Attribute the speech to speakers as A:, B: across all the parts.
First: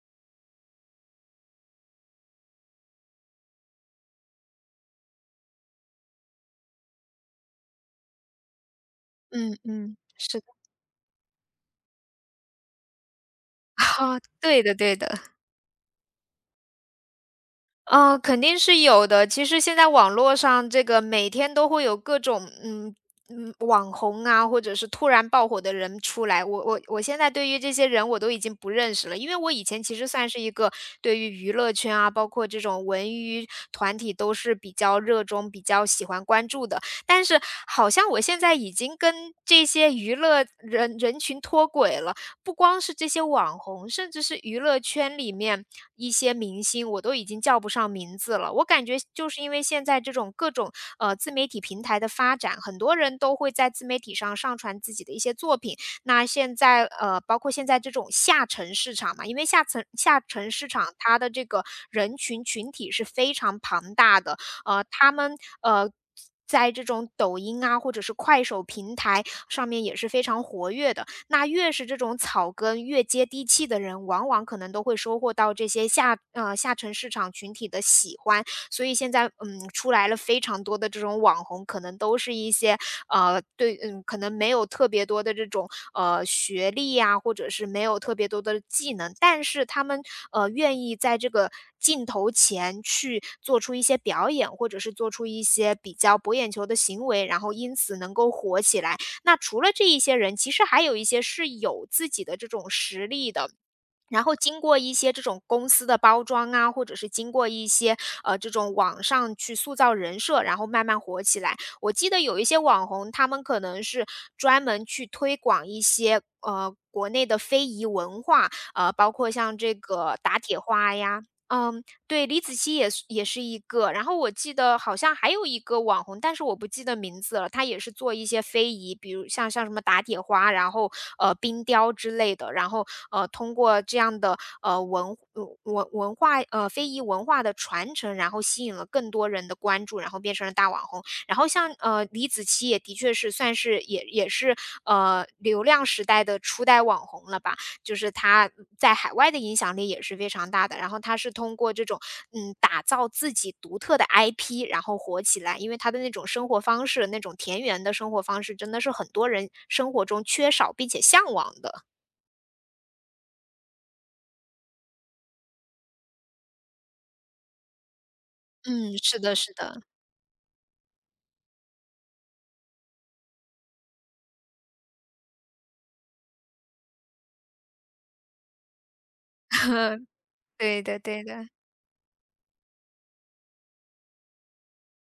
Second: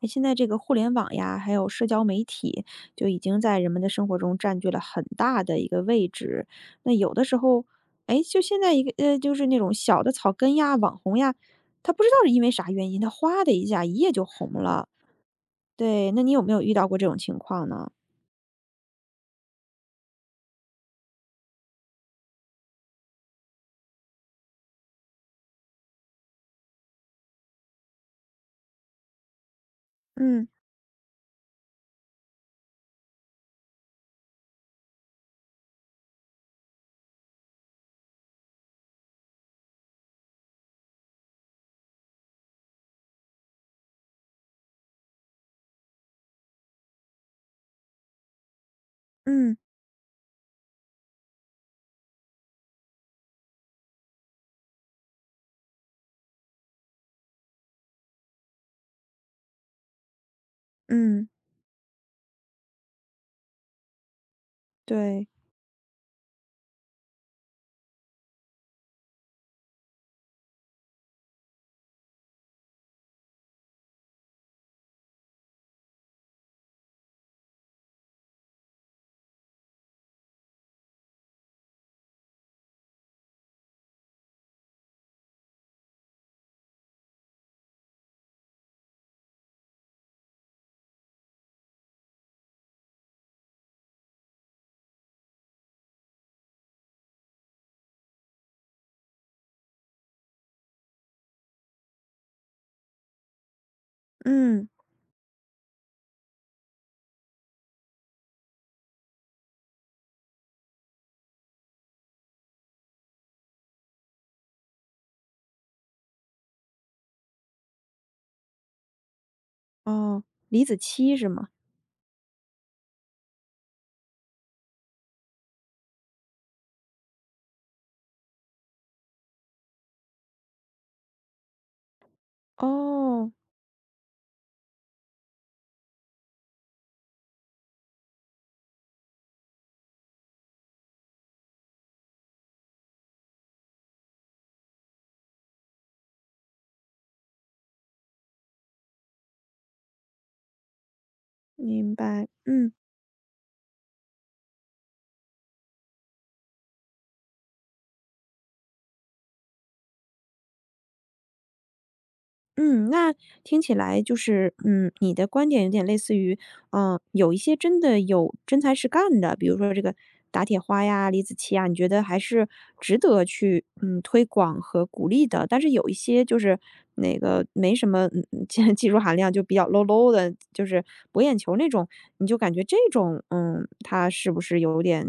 A: 诶，现在这个互联网呀，还有社交媒体，就已经在人们的生活中占据了很大的一个位置。那有的时候，哎，就现在一个就是
B: 嗯
A: 那种
B: 嗯，
A: 小的草
B: 是的。
A: 根呀、网红呀，他不知道是因为啥原因，他哗的一下一 夜
B: 啊，
A: 就红
B: 对的
A: 了。
B: 对的，
A: 对，那你有没有遇到过这种情况呢？
B: 嗯，肯定是有的。其实现在网络上这个每天都会有各种，网红啊，或者是突然爆火的人出来。我现在对于这些人我都已经不认识了，因为我以前其实算是
A: 嗯
B: 一个对于娱乐圈啊，包括这种文娱团体都是比较热衷、比较喜欢关注的。但是好像我现在已经跟这些娱乐人群脱轨了。不光是这些网红，甚至是娱乐圈里面一些明星，我都已经叫不上名字了。我感觉就是因
A: 嗯
B: 为现在这种各种自媒体平台的发展，很多人都会在自媒体上上传自己的一些作品。那现在包括现在这种下沉市场嘛，因为下沉市场它
A: 嗯，
B: 的这个人群群体是非常庞大的，他
A: 对，
B: 们呃。在这种抖音啊，或者是快手平台上面也是非常活跃的，那越是这种草根、越接地气的人，往往可能都会收获到这些下沉市场群体的喜欢。所以现在，出来了非常多的这种网红，可能都是一些，对，可能没有特别多的这种，学历呀，或者是没有特别多的技能，但是他们，愿意在这个镜头前去做出一些表演，或者是做出一些比较博眼球的行为，然后因此能够火起来。那除了这一些人，其实还有一些是有自己的这种实力的。然后经
A: 嗯，
B: 过一些这种公司的包装啊，或者是经过一些这种网上去塑造人设，然后慢慢火起来。我记得有一些网红，他们可能是专门去推广一些国内的非遗文化，包括像这个
A: 哦，
B: 打铁
A: 李子
B: 花
A: 柒
B: 呀，
A: 是吗？
B: 嗯，对，李子柒也是一个，然后我记得好像还有一个网红，但是我不记得名字了。她也是做一些非遗，比如像什么打铁花，然后冰雕之类的，然后
A: 哦，
B: 通过这样的呃文呃文文化呃非遗文化的传承，然后吸引了更多人的关注，然后变成了大网红。然后像李子柒也的确是算是也是流量时代的初代网红了吧。就是他在海外的影响力也是非常大的。然后他是通过这
A: 明
B: 种，
A: 白，嗯。
B: 打造自己独特的 IP，然后火起来。因为他的那种生活方式，那种田园的生活方式，真的是很多人生活中缺少并且向往的。
A: 嗯，那听起来就是，嗯，你的观点有点类似于，嗯，有一些真的有真才实
B: 嗯，是
A: 干的，
B: 的
A: 比
B: 是
A: 如说这
B: 的，
A: 个打铁花呀、李子柒啊，你觉得还是值得去推广和鼓励的。但是有一些就是那个没什么技术含量，就比较 low low 的，就
B: 对
A: 是
B: 的
A: 博
B: 对
A: 眼
B: 的。
A: 球那种，你就感觉这种嗯，它是不是有点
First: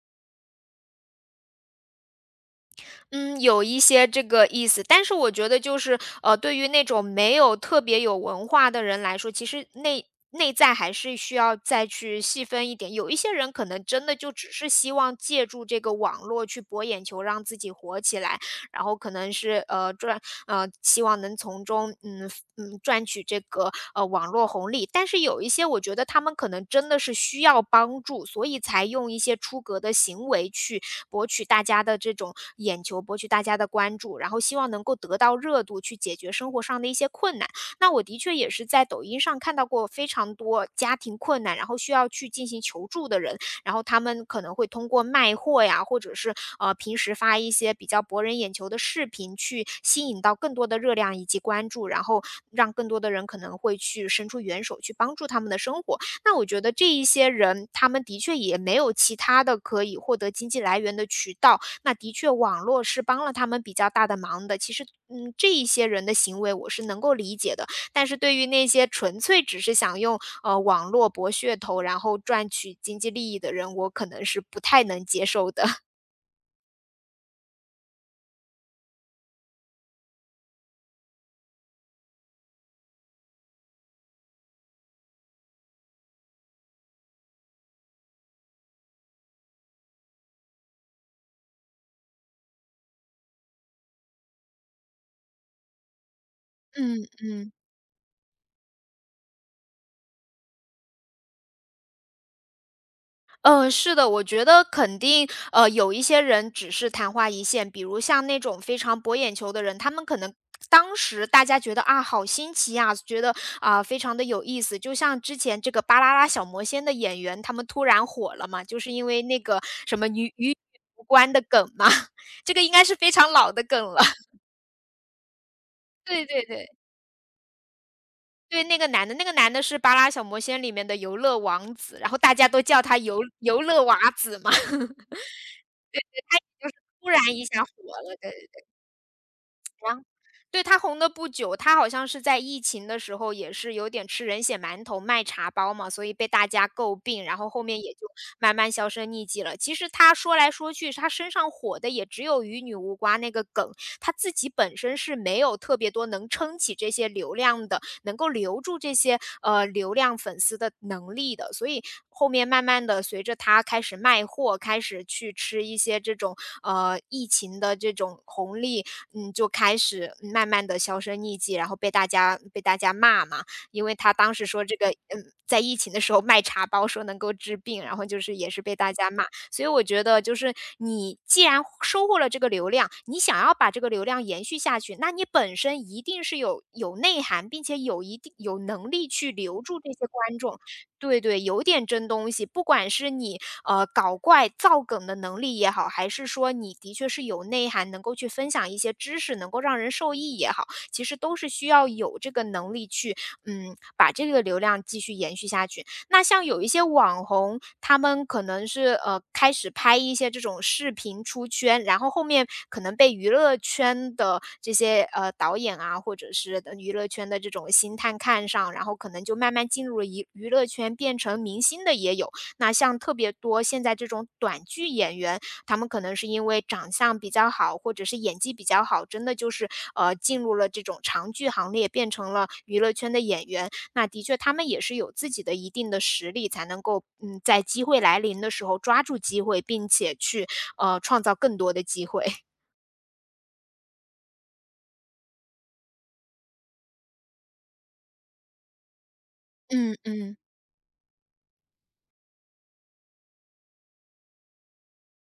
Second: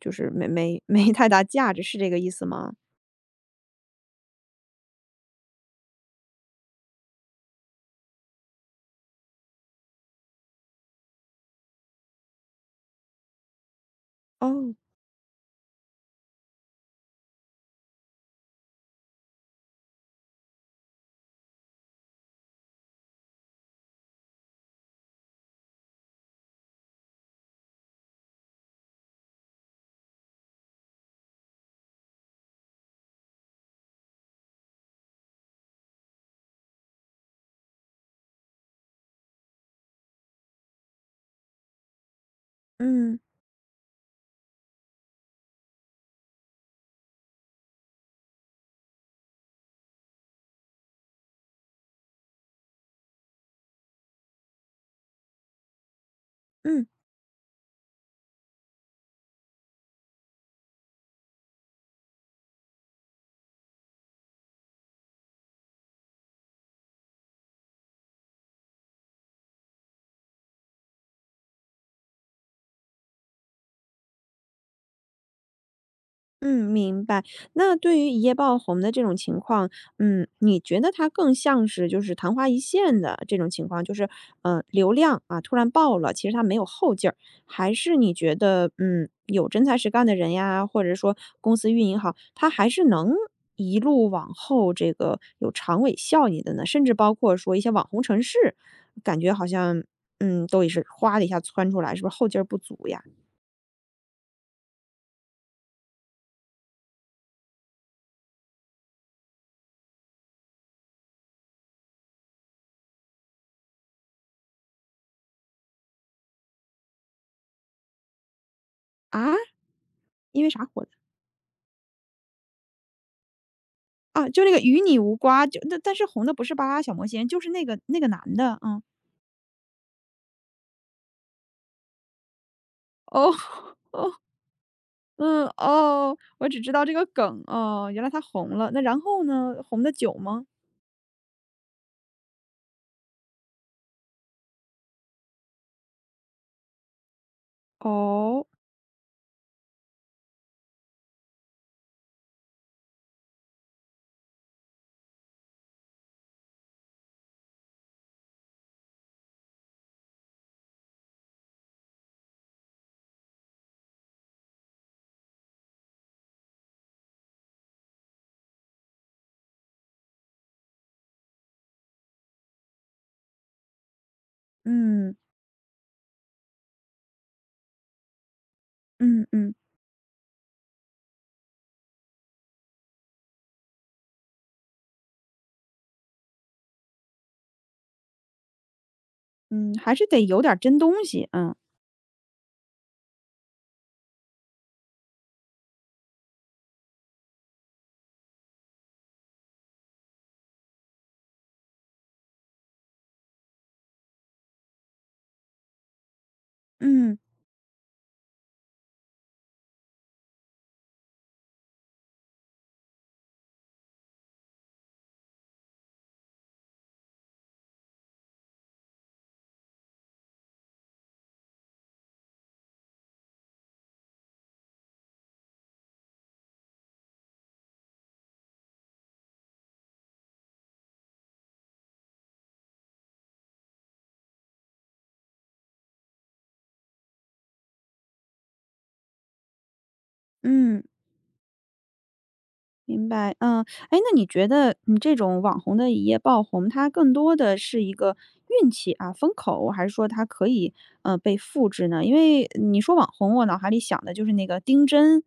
A: 就是没太大价值，是这个意思吗？
B: 嗯，有一些这个意思，但是我觉得就是，对于那种没有特别有文化的人来说，其实内在还是需要再去细分一点。有一些人可能真的就只是
A: 哦，
B: 希望借助这个网络去博眼球，让自己火起来。然后可能是呃赚呃希望能从中赚取这个网络红利，但是有一些我觉得他们可能真的是需要帮助，所以才用一些出格的行为去博取大家的这种眼球，博取大家的关注，然后希望能够得到热度，去解决生活上的一些困难。那我的确也是在抖音上看到过非常多家庭困难，然后需要去进行求助
A: 嗯
B: 的人，然后他们可能会通过卖货呀，或者是平时发一些比较博人眼球的视频，去吸引到更多的热量以及关注，然后让更多的人可能会去伸出援手去帮助他们的生活。那我觉得
A: 嗯。
B: 这一些人，他们的确也没有其他的可以获得经济来源的渠道，那的确网络是帮了他们比较大的忙的。其实，这一些人的行为我是能够理解的，但是对于那些纯粹只是想用网络博噱头，然后赚取经济利益的人，我可能是不太能接受的。
A: 嗯，明白。那对于一夜爆红的这种情况，嗯，你觉得它更像是就是昙花一现的这种情况，就是流量啊突然爆了，其实它没有后劲儿，还是你觉得嗯有真才实干的人呀，或者说公司运营好，它还是能一路往后这个有长尾效应的呢？甚至
B: 嗯
A: 包括
B: 嗯。
A: 说一些网红城市，感觉好像嗯都也是哗的一下窜出来，是不是后劲儿不足呀？
B: 嗯，是的，我觉得肯定，有一些人只是昙花一现，比如像那种非常博眼球的人，他们可能当时大家觉得啊，好新奇呀，觉得啊，非常的有意思。就像之前这个《巴啦啦小魔仙》的演员，他们突然火了嘛，就是因为
A: 啊，
B: 那个什么与
A: 因为
B: 与女
A: 啥火？
B: 无关的梗嘛，这个应该是非常老的梗了。
A: 啊，就那个与你无瓜，就但是
B: 对
A: 红的不
B: 对
A: 是巴
B: 对。
A: 拉小魔仙，就是那个男的，
B: 对，那
A: 嗯。
B: 个男的，那个男的是《巴拉小魔仙》里面的游乐王子，然后大家都叫他游
A: 哦，
B: 游 乐娃
A: 哦，
B: 子嘛，
A: 嗯，哦，我只
B: 就
A: 知
B: 是
A: 道这个
B: 突然
A: 梗，
B: 一下火
A: 哦，原来
B: 了，
A: 他
B: 的，
A: 红了，那然后呢？红的
B: 然后
A: 久吗？
B: 对，他红的不久，他好像是在疫情的时候也是有点吃人血馒头卖茶包嘛，所以被大家诟病，然后后面也就
A: 哦，
B: 慢慢销声匿迹了。其实他说来说去，他身上火的也只有“与女无瓜”那个梗，他自己本身是没有特别多能撑起这些流量的，能够留住这些，流量粉丝的能力的。所以后面慢慢的随着他开始卖货，开始去吃一些这种，疫情的这种红利，就开始慢慢的销声匿迹，然后被大家骂嘛。因为他当时说这个，
A: 嗯，
B: 在疫情的时候卖茶包说能够治病，然后就是也是被大家骂。
A: 嗯嗯，
B: 所以我觉得就是你既然收获了这个流量，你想要把这个流量延续下去，那你本身一定是有内涵，并且有一定有能力去留
A: 嗯，
B: 住这
A: 还是
B: 些
A: 得
B: 观
A: 有点儿
B: 众，
A: 真东
B: 对
A: 西，
B: 对，
A: 嗯，
B: 有点真东西。不管是你搞怪、造梗的能力也好，还是说你的确是有内涵，能够去分享一些知识，能够让人受益也好，其实都是需要有这个能力去把这个流量继续延续下去。那像有一些
A: 嗯，
B: 网红，他们可能是开始拍一些这种视频出圈，然后后面可能被娱乐圈的这些导演啊，或者是娱乐圈的这种星探看上，然后可能就慢慢进入了娱乐圈，变成明星的也有。那像特别多现在这种短剧演员，他们可能是因为长相比较好，或者是演技比较好，真的就是进入了这种长剧行列，变成了娱乐圈的演员。那的确，他们也是有自己的一定的实力，才能够在机会来临的时候抓住机会，并且去
A: 嗯。
B: 创造更多的机会。
A: 明白，嗯，哎，那你觉得你这种网红的一夜爆红，它更多的是一个运气啊，风口，还是
B: 嗯
A: 说它
B: 嗯，
A: 可以被复制呢？因为你说网红，我脑海里想的就是那个丁真，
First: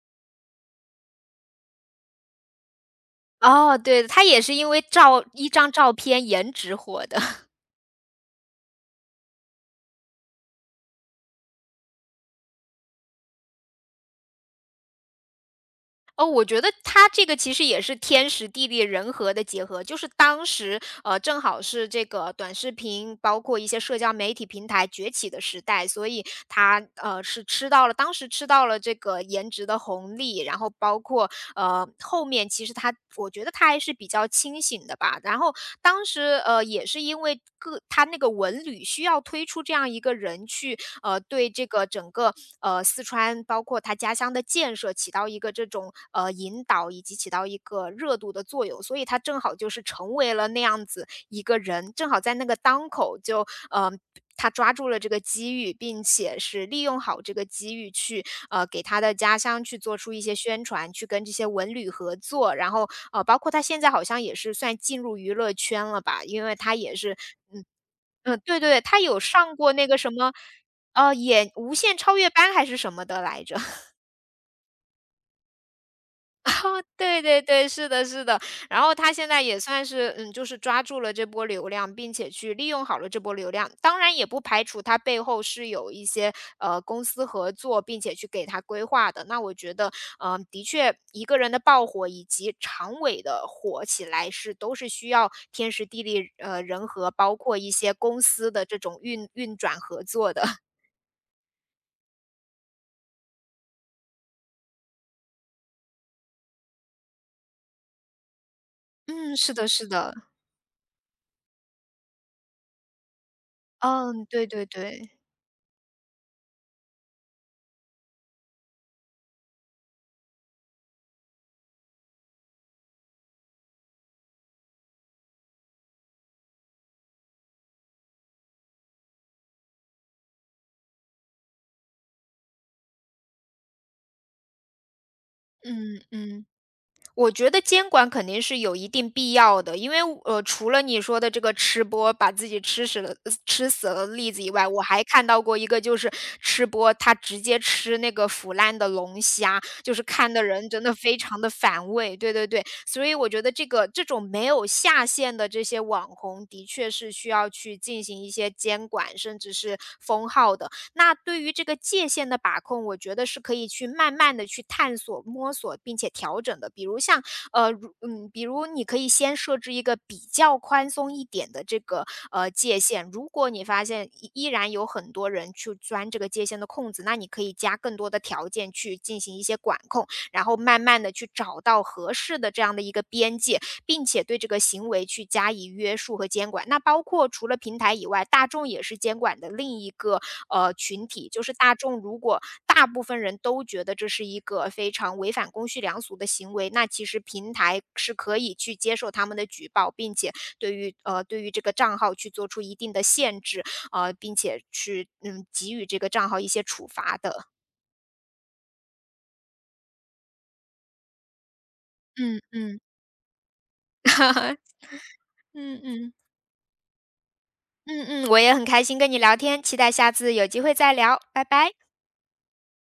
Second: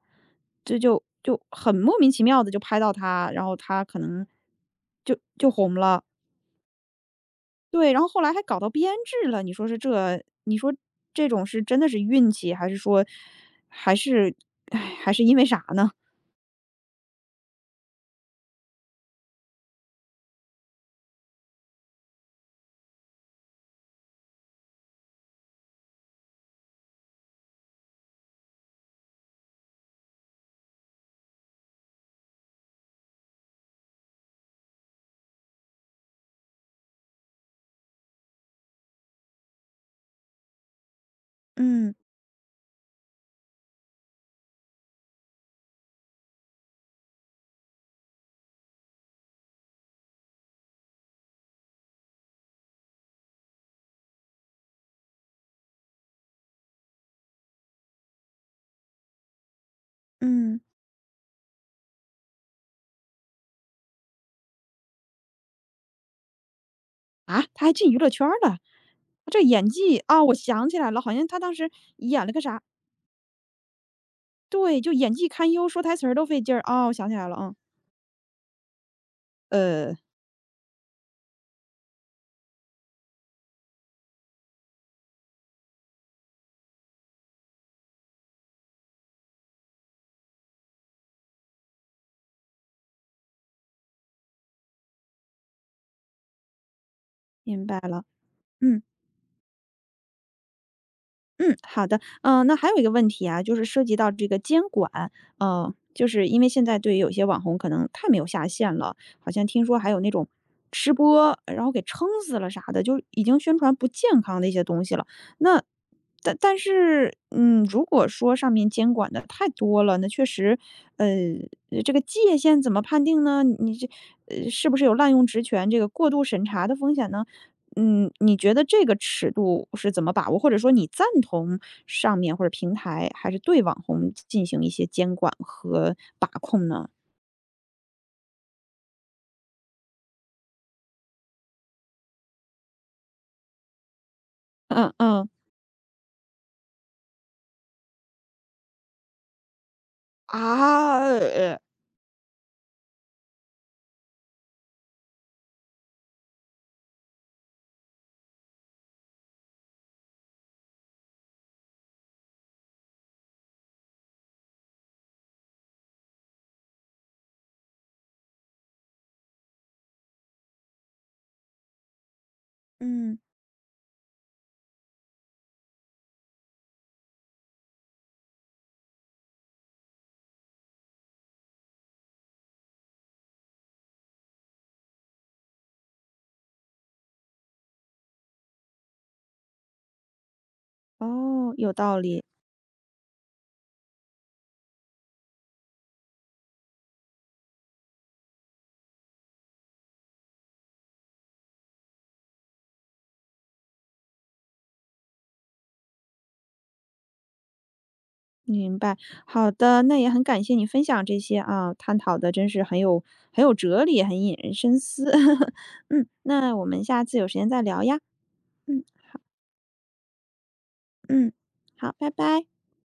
A: 这就很莫名其妙的就拍到他，然后
B: 哦，
A: 他可
B: 对，他
A: 能
B: 也是因为
A: 就
B: 照一
A: 就
B: 张
A: 红
B: 照
A: 了，
B: 片颜值火的。
A: 对，然后后来还搞到编制了，你说是这，你说这种是真的是运气，还是说还是哎还是因为啥呢？
B: 哦，我觉得他这个其实也是天时地利人和的结合，就是当时，正好是这个短视频，包括一些社交媒体平台崛起的时代，所以他是吃到了当时吃到了这个颜值的红利，然后包括，后面其实我觉得他还是比较清醒的吧。然后当时，也是因为他那个文旅需要推出这样一个人去对这个
A: 嗯
B: 整个四川，包括他家乡的建设起到一个这种引导以及起到一个热度的作用，所以他正好就是成为了那样子一个人，正好在那个当口就。他抓住了这个机遇，并且是利用好这个机遇去给他的家乡去做出一些
A: 嗯。
B: 宣传，去跟这些文旅合作，然后包括他现在好像也是算进入娱乐圈了吧，因为他也是
A: 啊，他还进娱乐圈儿
B: 嗯，
A: 了？
B: 对对，他有
A: 这
B: 上
A: 演
B: 过那个
A: 技，
B: 什
A: 啊，
B: 么，
A: 我想起来了，好像他
B: 演
A: 当时
B: 无限超
A: 演
B: 越
A: 了个
B: 班
A: 啥
B: 还是什么的来着。
A: 对，就演技堪忧，说台词儿都费劲儿，
B: 哈，
A: 哦，我想起
B: 对
A: 来
B: 对
A: 了，
B: 对，是的是的。然后他现在也算
A: 嗯，
B: 是，就是抓住了这波流量，并且去利用好了这波流量。当然也不排除他背后是有一些，公司合作，并且去给他规划的。那我觉得，的确一个人的爆火以及长尾的火起来是都是需要天时地利，人和，包括
A: 明
B: 一
A: 白
B: 些
A: 了，
B: 公司的这
A: 嗯。
B: 种运转合作的。
A: 嗯，好的。嗯，那还有一个问题啊，就是涉及到这个监管，就是因为现在对于有些网红可能太没有下限了，好
B: 嗯，
A: 像
B: 是
A: 听
B: 的
A: 说
B: 是
A: 还有那
B: 的，
A: 种吃播，然后给撑死了啥的，就已经宣传不健
B: 嗯，
A: 康
B: 对
A: 的一些
B: 对
A: 东西了。
B: 对，
A: 那但是，嗯，如果说上面监管的太多了，那确实，呃，这个界限怎么判定呢？你这是不是有滥用职权、这个过度审查的风险呢？嗯，你觉得这个尺度是怎么把握？或者说你赞同上面或者平台还是对网红进行一些监管和
B: 嗯
A: 把
B: 嗯，
A: 控呢？
B: 我觉得监管肯定是有一定必要的，因为除了你说的这个吃播把自己吃死了的例子以外，我
A: 嗯
B: 还看
A: 嗯，
B: 到过一个就是吃播他直接吃那个腐烂的龙虾，就是看的人真的
A: 啊，
B: 非常的反胃，对对对，所以我觉得这种没有下限的这些网红，的确是需要去进行一些监管，甚至是封号的。那对于这个界限的把控，我觉得是可以去慢慢的去探索、摸索，并且调整的。比如像比如你可以先设置一个比较宽松一点的这个，界限。
A: 嗯，
B: 如果你发现依然有很多人去钻这个界限的空子，那你可以加更多的条件去进行一些管控，然后慢慢的去找到合适的这样的一个边界，并且对这个行为去加以约束和监管。那包括除了平台以外，大众也是监管的另一个群体，就
A: 哦，
B: 是
A: 有
B: 大
A: 道
B: 众如
A: 理，
B: 果大部分人都觉得这是一个非常违反公序良俗的行为，那其实平台是可以去接受他们的举报，并且对于呃对于这个账号去做出一定的限制，并且去给予这个账号一些处罚的。
A: 明白。好的，那也很感谢你分享这些啊，探讨的
B: 嗯
A: 真是很
B: 嗯
A: 有很有哲理，很引人 深思。
B: 嗯
A: 嗯，
B: 嗯。
A: 那我们下次有时间再聊呀。
B: 嗯嗯，我也很开
A: 嗯
B: 心跟你聊天，期待下次有机会再聊，
A: 嗯，
B: 拜拜。
A: 好，拜拜。